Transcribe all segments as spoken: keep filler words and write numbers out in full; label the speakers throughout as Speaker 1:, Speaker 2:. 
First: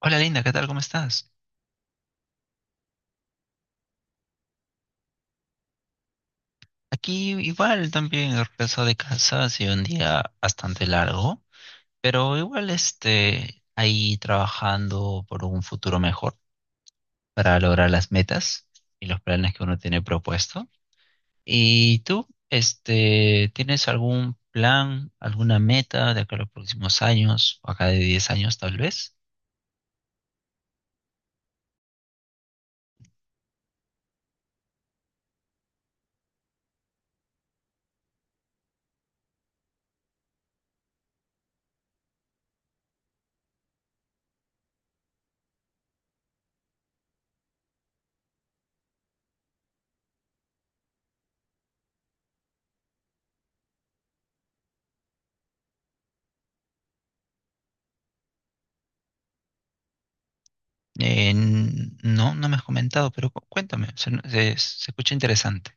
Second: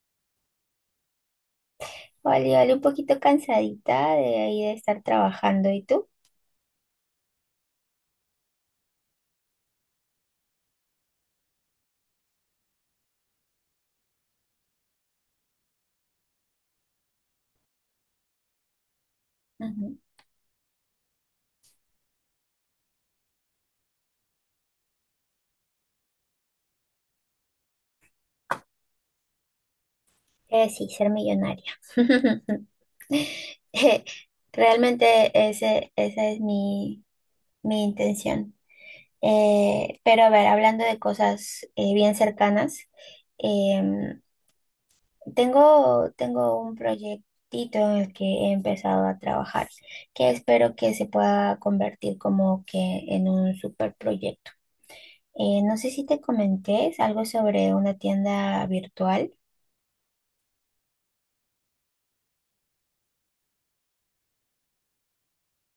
Speaker 1: Hola Linda, ¿qué tal? ¿Cómo estás?
Speaker 2: Vale, vale, un poquito cansadita de ahí de estar trabajando. ¿Y tú?
Speaker 1: Aquí igual también regreso de casa, ha sido un día bastante largo, pero igual este, ahí trabajando por un futuro mejor para lograr las metas y los planes que uno
Speaker 2: Ujú.
Speaker 1: tiene propuesto. ¿Y tú, este, tienes algún plan, alguna meta de acá a los próximos años, o acá de diez años tal vez?
Speaker 2: Eh, sí, ser millonaria. Eh, Realmente ese, esa es mi, mi intención. Eh, pero a ver, hablando de cosas eh, bien cercanas, em, tengo, tengo un proyectito en el que he empezado a trabajar, que espero que se pueda convertir como que en un super proyecto. Eh, no sé si te comenté, es algo sobre una tienda virtual.
Speaker 1: Eh, n- no, no me has comentado, pero cu- cuéntame, se, se se escucha interesante.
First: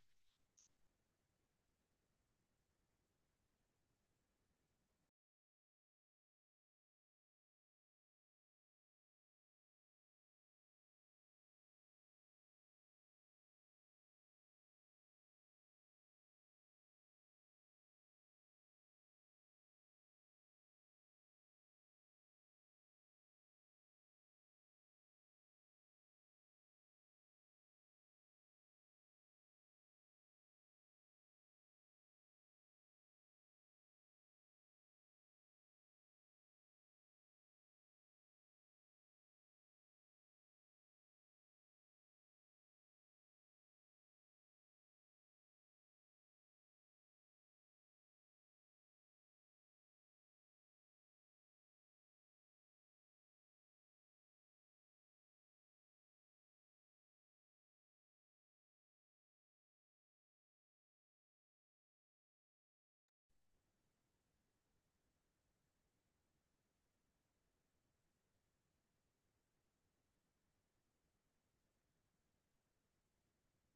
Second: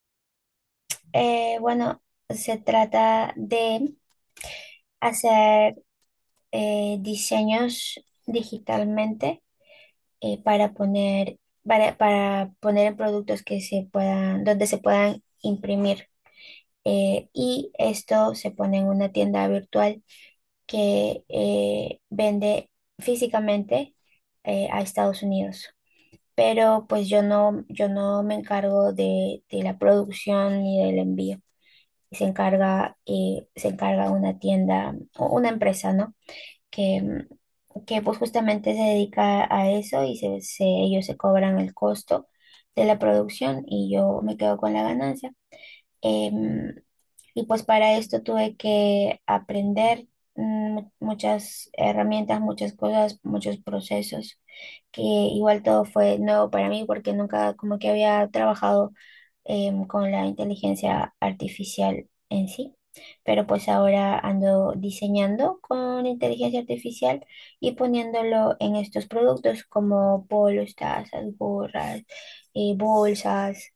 Speaker 2: Eh, bueno, se trata de hacer eh, diseños digitalmente eh, para poner, para, para poner en productos que se puedan, donde se puedan imprimir. Eh, y esto se pone en una tienda virtual que eh, vende físicamente eh, a Estados Unidos. Pero pues yo no, yo no me encargo de, de la producción ni del envío. Se encarga, eh, se encarga una tienda o una empresa, ¿no? Que, mm, que pues justamente se dedica a eso y se, se- ellos se cobran el costo de la producción y yo me quedo con la ganancia. Em, y pues para esto tuve que aprender mm, muchas herramientas, muchas cosas, muchos procesos, que igual todo fue nuevo para mí porque nunca como que había trabajado em, con la inteligencia artificial en sí. Pero pues ahora ando diseñando con inteligencia artificial y poniéndolo en estos productos como polos, tazas, gorras, eh, bolsas.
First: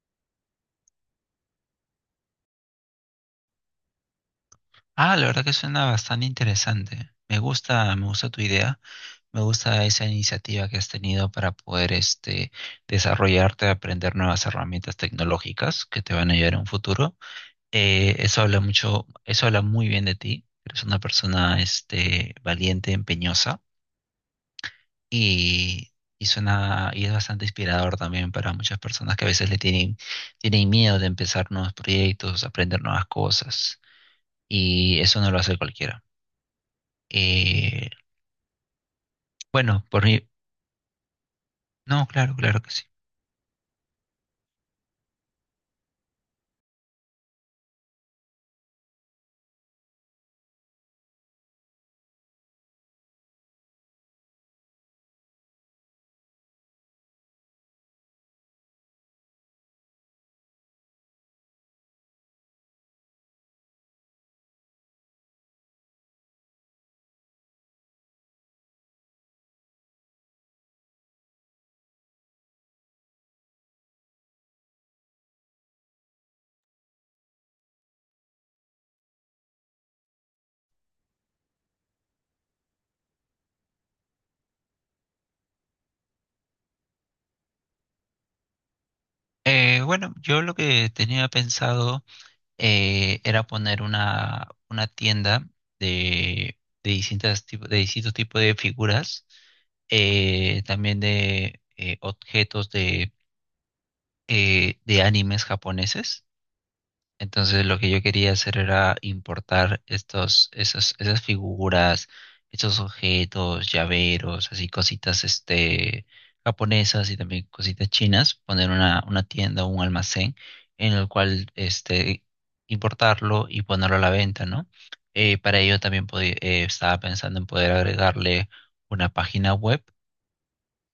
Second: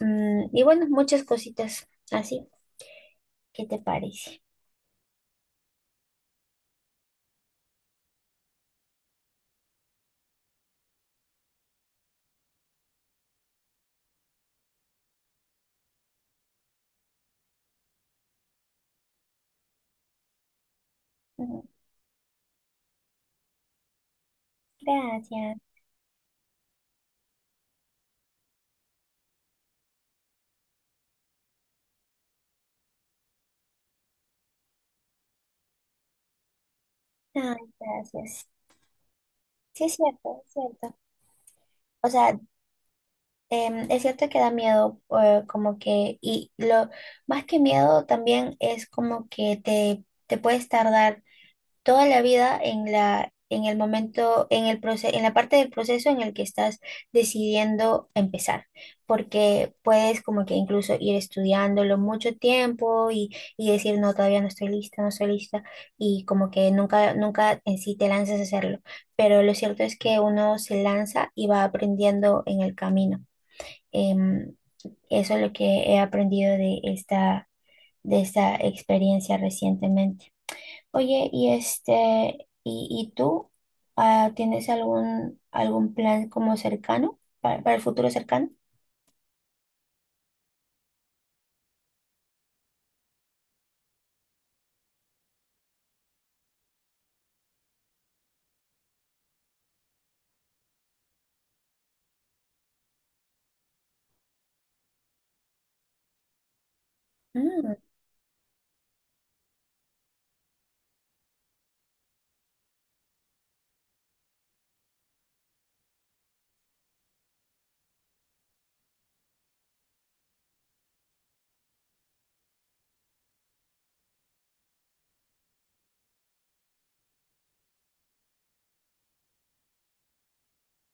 Speaker 2: Mm, y bueno, muchas cositas así. ¿Qué te parece?
Speaker 1: Ah, la verdad que suena bastante interesante. Me gusta, me gusta tu idea, me gusta esa iniciativa que has tenido para poder este desarrollarte, aprender nuevas herramientas tecnológicas que te van a ayudar en un futuro. Eh, eso habla mucho, eso habla muy bien de ti. Eres una persona
Speaker 2: Mm.
Speaker 1: este valiente, empeñosa
Speaker 2: Gracias.
Speaker 1: y, y suena y es bastante inspirador también para muchas personas que a veces le tienen tienen miedo de empezar nuevos proyectos, aprender nuevas cosas y eso no lo hace cualquiera.
Speaker 2: Ay,
Speaker 1: Eh,
Speaker 2: gracias.
Speaker 1: bueno,
Speaker 2: Sí, es
Speaker 1: por mí,
Speaker 2: cierto, es cierto.
Speaker 1: no,
Speaker 2: O
Speaker 1: claro,
Speaker 2: sea,
Speaker 1: claro que sí.
Speaker 2: em, es cierto que da miedo, eh, como que, y lo más que miedo también es como que te, te puedes tardar toda la vida en la, en el momento, en el proceso, en la parte del proceso en el que estás decidiendo empezar, porque puedes como que incluso ir estudiándolo mucho tiempo y, y decir, no, todavía no estoy lista, no estoy lista, y como que nunca, nunca en sí te lanzas a hacerlo, pero lo cierto es que uno se lanza y va aprendiendo en el camino. Em, Eso es lo que he aprendido de esta, de esta experiencia recientemente. Oye, y este, y, y tú, ah, ¿tienes algún algún plan como cercano para, para el futuro cercano?
Speaker 1: Eh, bueno, yo lo que tenía pensado eh, era poner una, una tienda de, de distintas tipo- de distintos tipos de figuras, eh, también de eh, objetos de, eh, de animes japoneses. Entonces
Speaker 2: Mm,
Speaker 1: lo que yo quería hacer era importar estos, esas, esas figuras, estos objetos, llaveros, así cositas este japonesas y también cositas chinas, poner una, una tienda, un almacén en el cual este importarlo y ponerlo a la venta, ¿no? Eh, para ello también podí- eh, estaba pensando en poder agregarle una página web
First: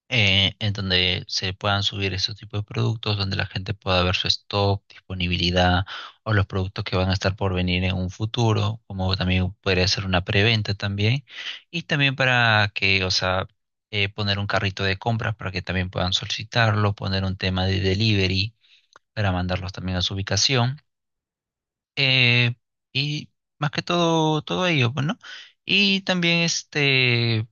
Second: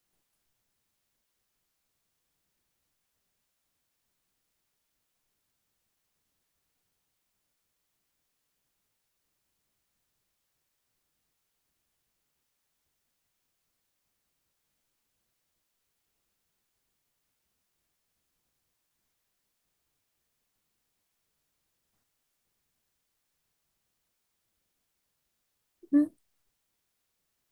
Speaker 1: eh, en donde se puedan subir esos tipos de productos, donde la gente pueda ver su stock, disponibilidad o los productos que van a estar por venir en un futuro, como también podría ser una preventa también, y también para que, o sea, eh, poner un carrito de compras para que también puedan solicitarlo, poner un tema de delivery para mandarlos también a su ubicación eh, y más que todo, todo ello, pues, ¿no? Y
Speaker 2: mm,
Speaker 1: también este,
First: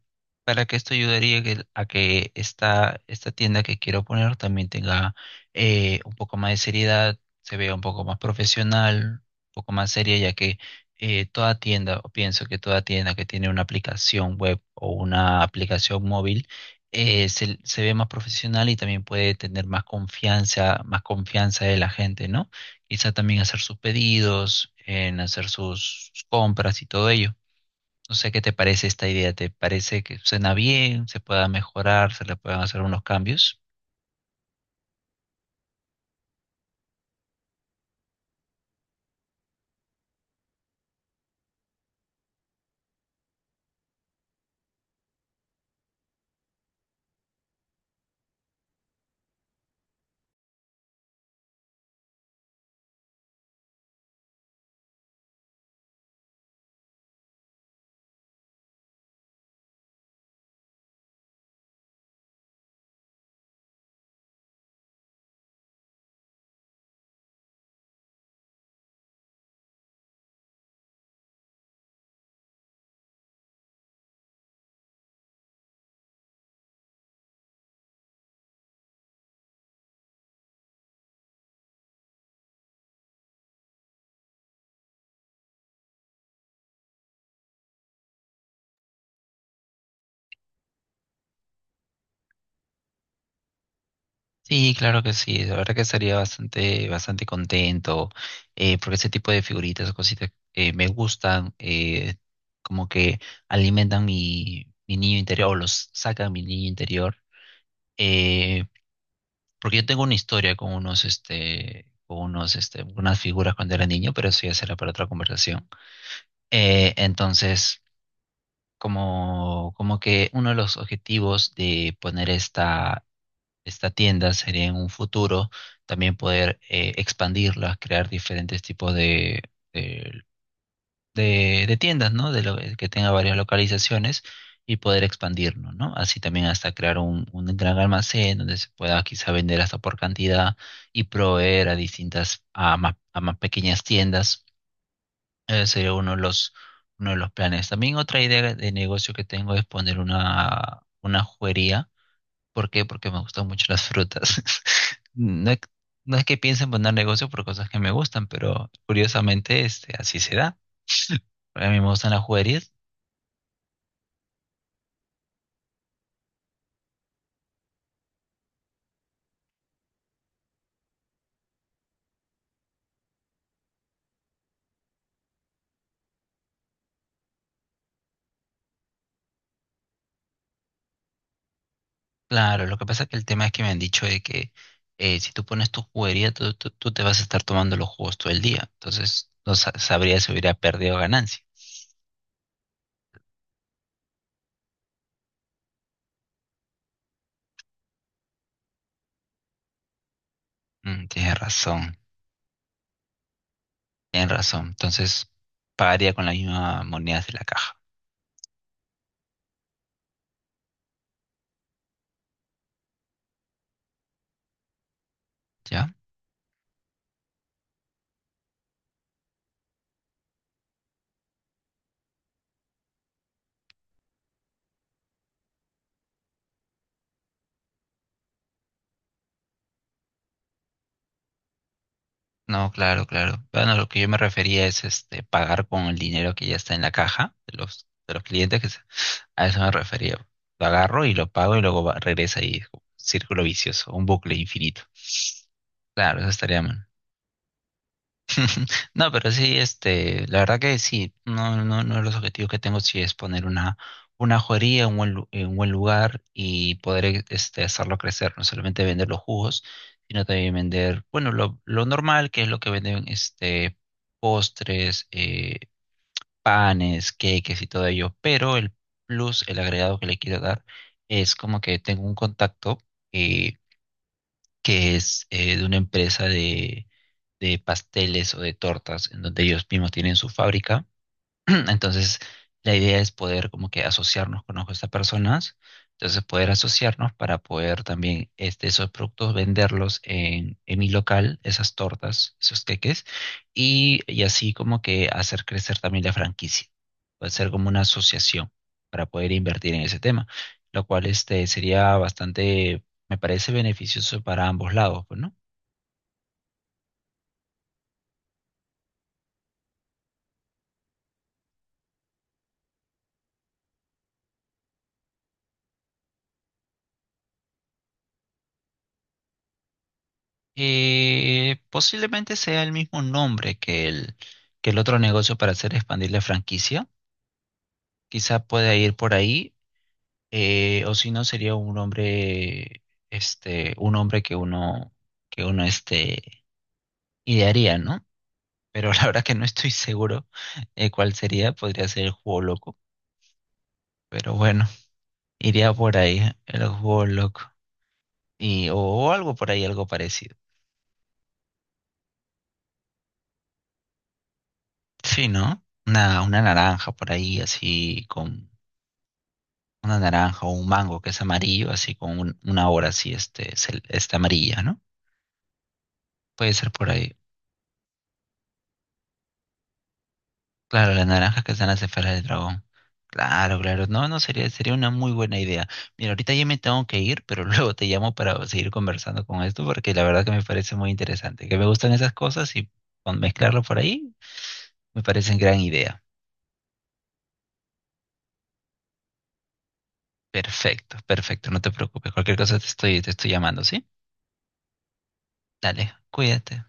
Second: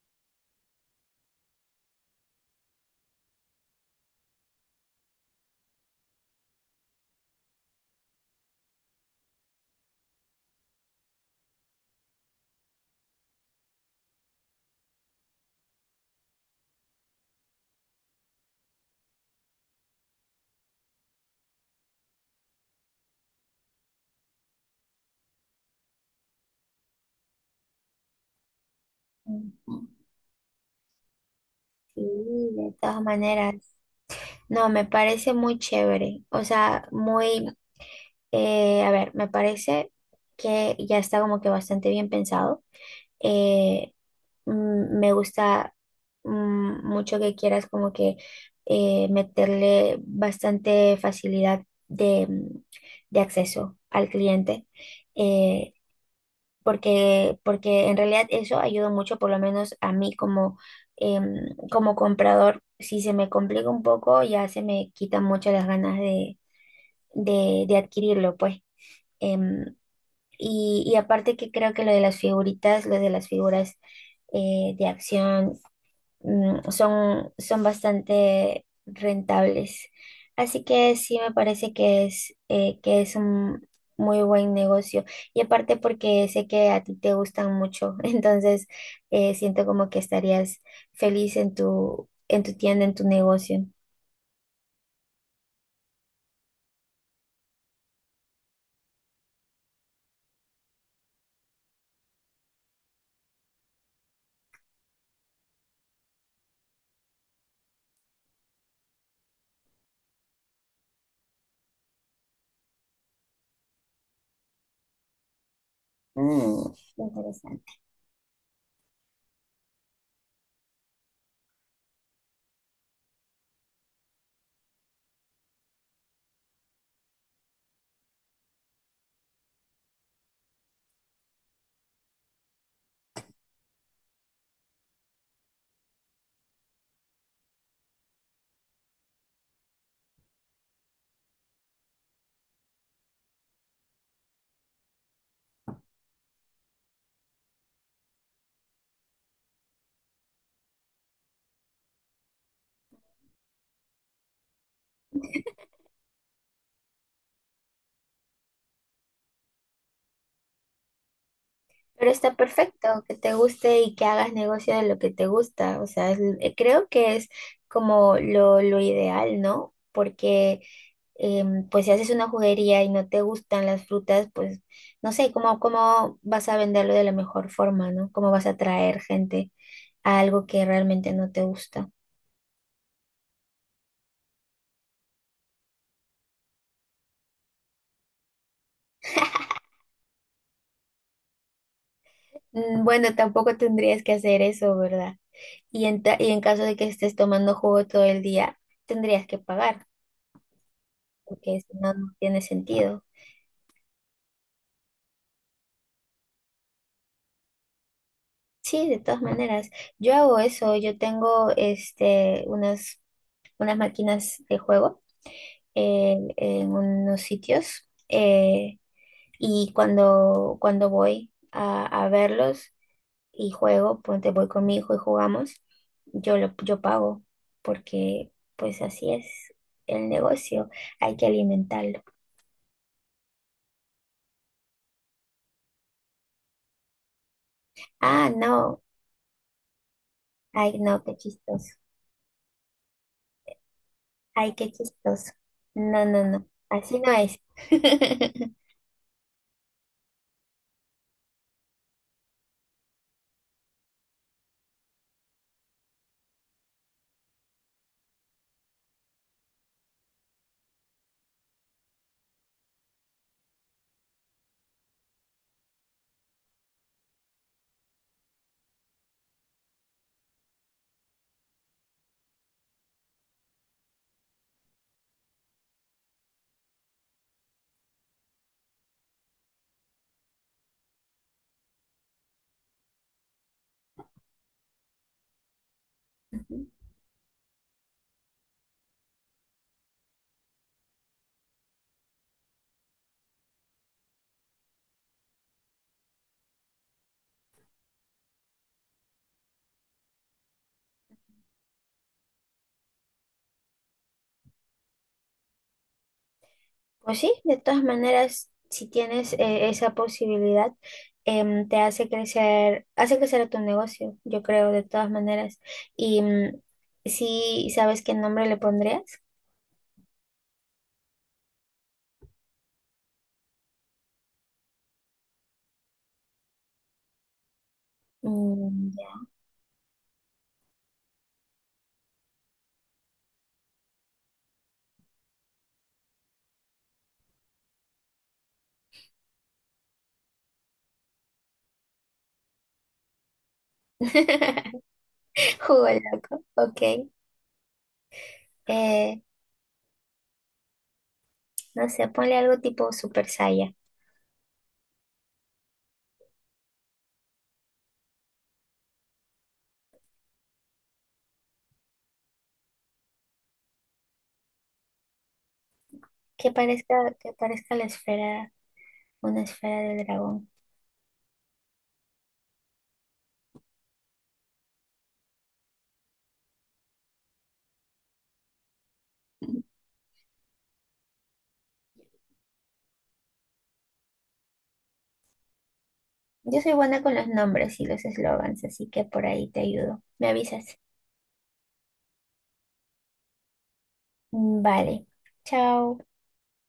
Speaker 1: para que esto ayudaría que- a que esta, esta tienda que quiero poner también tenga eh, un poco más de seriedad, se vea un poco más profesional, un poco más seria, ya que eh, toda tienda, o pienso que toda tienda que tiene una aplicación web o una aplicación móvil, eh, se, se ve más profesional y también puede tener más confianza, más confianza de la gente, ¿no? Quizá también hacer sus pedidos, en hacer sus sus compras y todo ello. No sé qué te parece esta idea, ¿te
Speaker 2: mm.
Speaker 1: parece que suena bien, se pueda
Speaker 2: Sí,
Speaker 1: mejorar, se le puedan
Speaker 2: de
Speaker 1: hacer
Speaker 2: todas
Speaker 1: unos
Speaker 2: maneras.
Speaker 1: cambios?
Speaker 2: No, me parece muy chévere. O sea, muy, eh, a ver, me parece que ya está como que bastante bien pensado. Eh, mm, Me gusta mm, mucho que quieras como que eh, meterle bastante facilidad de, mm, de acceso al cliente, eh, porque, porque en realidad eso ayuda mucho, por lo menos a mí como, em, como comprador, si se me complica un poco, ya se me quitan mucho las ganas de, de, de adquirirlo, pues. Em, y, y aparte que creo que lo de las figuritas, lo de las figuras eh, de acción mm, son, son bastante rentables. Así que sí me parece que es, eh, que es un muy buen negocio. Y aparte porque sé que a ti te gustan mucho, entonces eh, siento como que estarías feliz en tu, en tu tienda, en tu negocio.
Speaker 1: Sí, claro que sí, la verdad que estaría bastante, bastante contento, eh, porque ese tipo de figuritas o cositas eh, me gustan, eh, como que alimentan mi, mi niño interior o los sacan mi niño interior. Eh, Porque yo tengo una historia con unos, este, con unos, este, unas figuras cuando era niño, pero eso ya será para otra conversación.
Speaker 2: Mm,
Speaker 1: Eh,
Speaker 2: interesante.
Speaker 1: entonces, como, como que uno de los objetivos de poner esta, esta tienda sería en un futuro también poder eh, expandirla, crear diferentes tipos de, de, de tiendas, ¿no? De lo, que tenga varias localizaciones y poder expandirnos, ¿no? Así también hasta crear un, un gran almacén donde se pueda quizá vender hasta por cantidad y proveer a distintas, a más, a más pequeñas tiendas. Ese sería uno de los, uno de los planes. También otra idea de negocio que tengo es poner una, una juguería. ¿Por qué? Porque me gustan mucho las frutas. No es, no es que piense en poner negocio por cosas que me gustan, pero curiosamente este, así se da. A mí me gustan
Speaker 2: Pero
Speaker 1: las
Speaker 2: está
Speaker 1: juguerías.
Speaker 2: perfecto que te guste y que hagas negocio de lo que te gusta. O sea, es- eh, creo que es como lo, lo ideal, ¿no? Porque em, pues si haces una juguería y no te gustan las frutas, pues no sé, ¿cómo, cómo vas a venderlo de la mejor forma, ¿no? ¿Cómo vas a atraer gente a algo que realmente no te gusta?
Speaker 1: Claro, lo que pasa es que el tema es que me han dicho de que eh, si tú pones tu juguería, tú, tú- tú te vas a estar tomando los jugos todo el día. Entonces, no sa- sabría si hubiera perdido ganancia.
Speaker 2: Mm, bueno, tampoco tendrías que hacer eso, ¿verdad? Y en, ta- y en caso de que estés tomando jugo todo el día, tendrías que pagar,
Speaker 1: Mm, tienes
Speaker 2: porque si no,
Speaker 1: razón,
Speaker 2: no tiene sentido.
Speaker 1: tienes razón. Entonces, pagaría con las mismas monedas de la caja,
Speaker 2: Sí, de todas maneras. Yo hago eso. Yo tengo este, unas, unas máquinas de juego
Speaker 1: ¿ya?
Speaker 2: eh, en unos sitios, eh, y cuando, cuando voy a, a verlos y juego, ponte voy con mi hijo y jugamos, yo, lo, yo pago porque pues así es el negocio. Hay que alimentarlo.
Speaker 1: No, claro, claro. Bueno, lo que yo me refería es este, pagar con el dinero que ya está en la caja de los, de los
Speaker 2: Ah,
Speaker 1: clientes, que se-
Speaker 2: no.
Speaker 1: a eso me refería. Lo
Speaker 2: Ay, no,
Speaker 1: agarro y
Speaker 2: qué
Speaker 1: lo pago y
Speaker 2: chistoso.
Speaker 1: luego va- regresa y es como un círculo vicioso, un bucle
Speaker 2: Ay, qué
Speaker 1: infinito.
Speaker 2: chistoso. No,
Speaker 1: Claro,
Speaker 2: no,
Speaker 1: eso
Speaker 2: no.
Speaker 1: estaría mal.
Speaker 2: Así no es.
Speaker 1: No, pero sí, este, la verdad que sí, no, no, no de los objetivos que tengo sí es poner una, una joyería en un buen, lu- en un buen lugar y poder eh, este, hacerlo crecer, no solamente vender los jugos, sino también vender, bueno, lo, lo normal, que es lo que venden este, postres, eh, panes, queques y todo ello, pero el plus, el agregado que le quiero dar es como que tengo un contacto eh, que es eh, de una empresa de, de pasteles o de tortas, en donde ellos mismos tienen su fábrica. Entonces, la idea es poder como que asociarnos con estas personas, entonces poder asociarnos para poder también este, esos productos venderlos en, en mi local, esas tortas, esos queques, y, y así como que hacer crecer también la franquicia, puede ser como una asociación para poder invertir en ese tema, lo cual este, sería bastante, me parece beneficioso para ambos lados, pues, ¿no?
Speaker 2: Pues sí, de todas maneras, si tienes eh, esa posibilidad, em, te hace crecer, hace crecer a tu negocio, yo creo, de todas maneras. Y mm, sí, ¿sabes qué nombre le pondrías?
Speaker 1: Eh, posiblemente sea el mismo nombre que el, que el otro negocio para hacer expandir la franquicia. Quizá pueda
Speaker 2: Mm,
Speaker 1: ir por
Speaker 2: ya.
Speaker 1: ahí, eh, o si no sería un nombre, este, un nombre que uno, que uno este, idearía, ¿no? Pero la verdad que no estoy seguro eh, cuál sería. Podría ser El Juego Loco, pero bueno, iría
Speaker 2: Jugo
Speaker 1: por ahí,
Speaker 2: loco,
Speaker 1: el juego
Speaker 2: ok.
Speaker 1: loco. Y, o, o
Speaker 2: Eh,
Speaker 1: algo por ahí, algo parecido.
Speaker 2: no sé, ponle algo tipo Super Saiya,
Speaker 1: Sí, ¿no? Una, una naranja por ahí, así con una naranja o un mango que es amarillo, así con un- una hora así, este, cel- está amarilla, ¿no? Puede
Speaker 2: que
Speaker 1: ser por
Speaker 2: parezca,
Speaker 1: ahí.
Speaker 2: que parezca la esfera, una esfera del dragón.
Speaker 1: Claro, las naranjas que están las esferas del dragón. Claro, claro. No, no, sería, sería una muy buena idea. Mira, ahorita ya me tengo que ir, pero luego te llamo para seguir conversando con esto, porque la verdad que me parece muy interesante. Que me gustan esas cosas y con mezclarlo por ahí me parece gran idea.
Speaker 2: Yo soy buena con los nombres y los eslogans, así que por ahí te ayudo. Me avisas.
Speaker 1: Perfecto, perfecto, no te preocupes. Cualquier cosa te estoy, te estoy llamando, ¿sí?
Speaker 2: Vale.
Speaker 1: Dale,
Speaker 2: Chao.
Speaker 1: cuídate.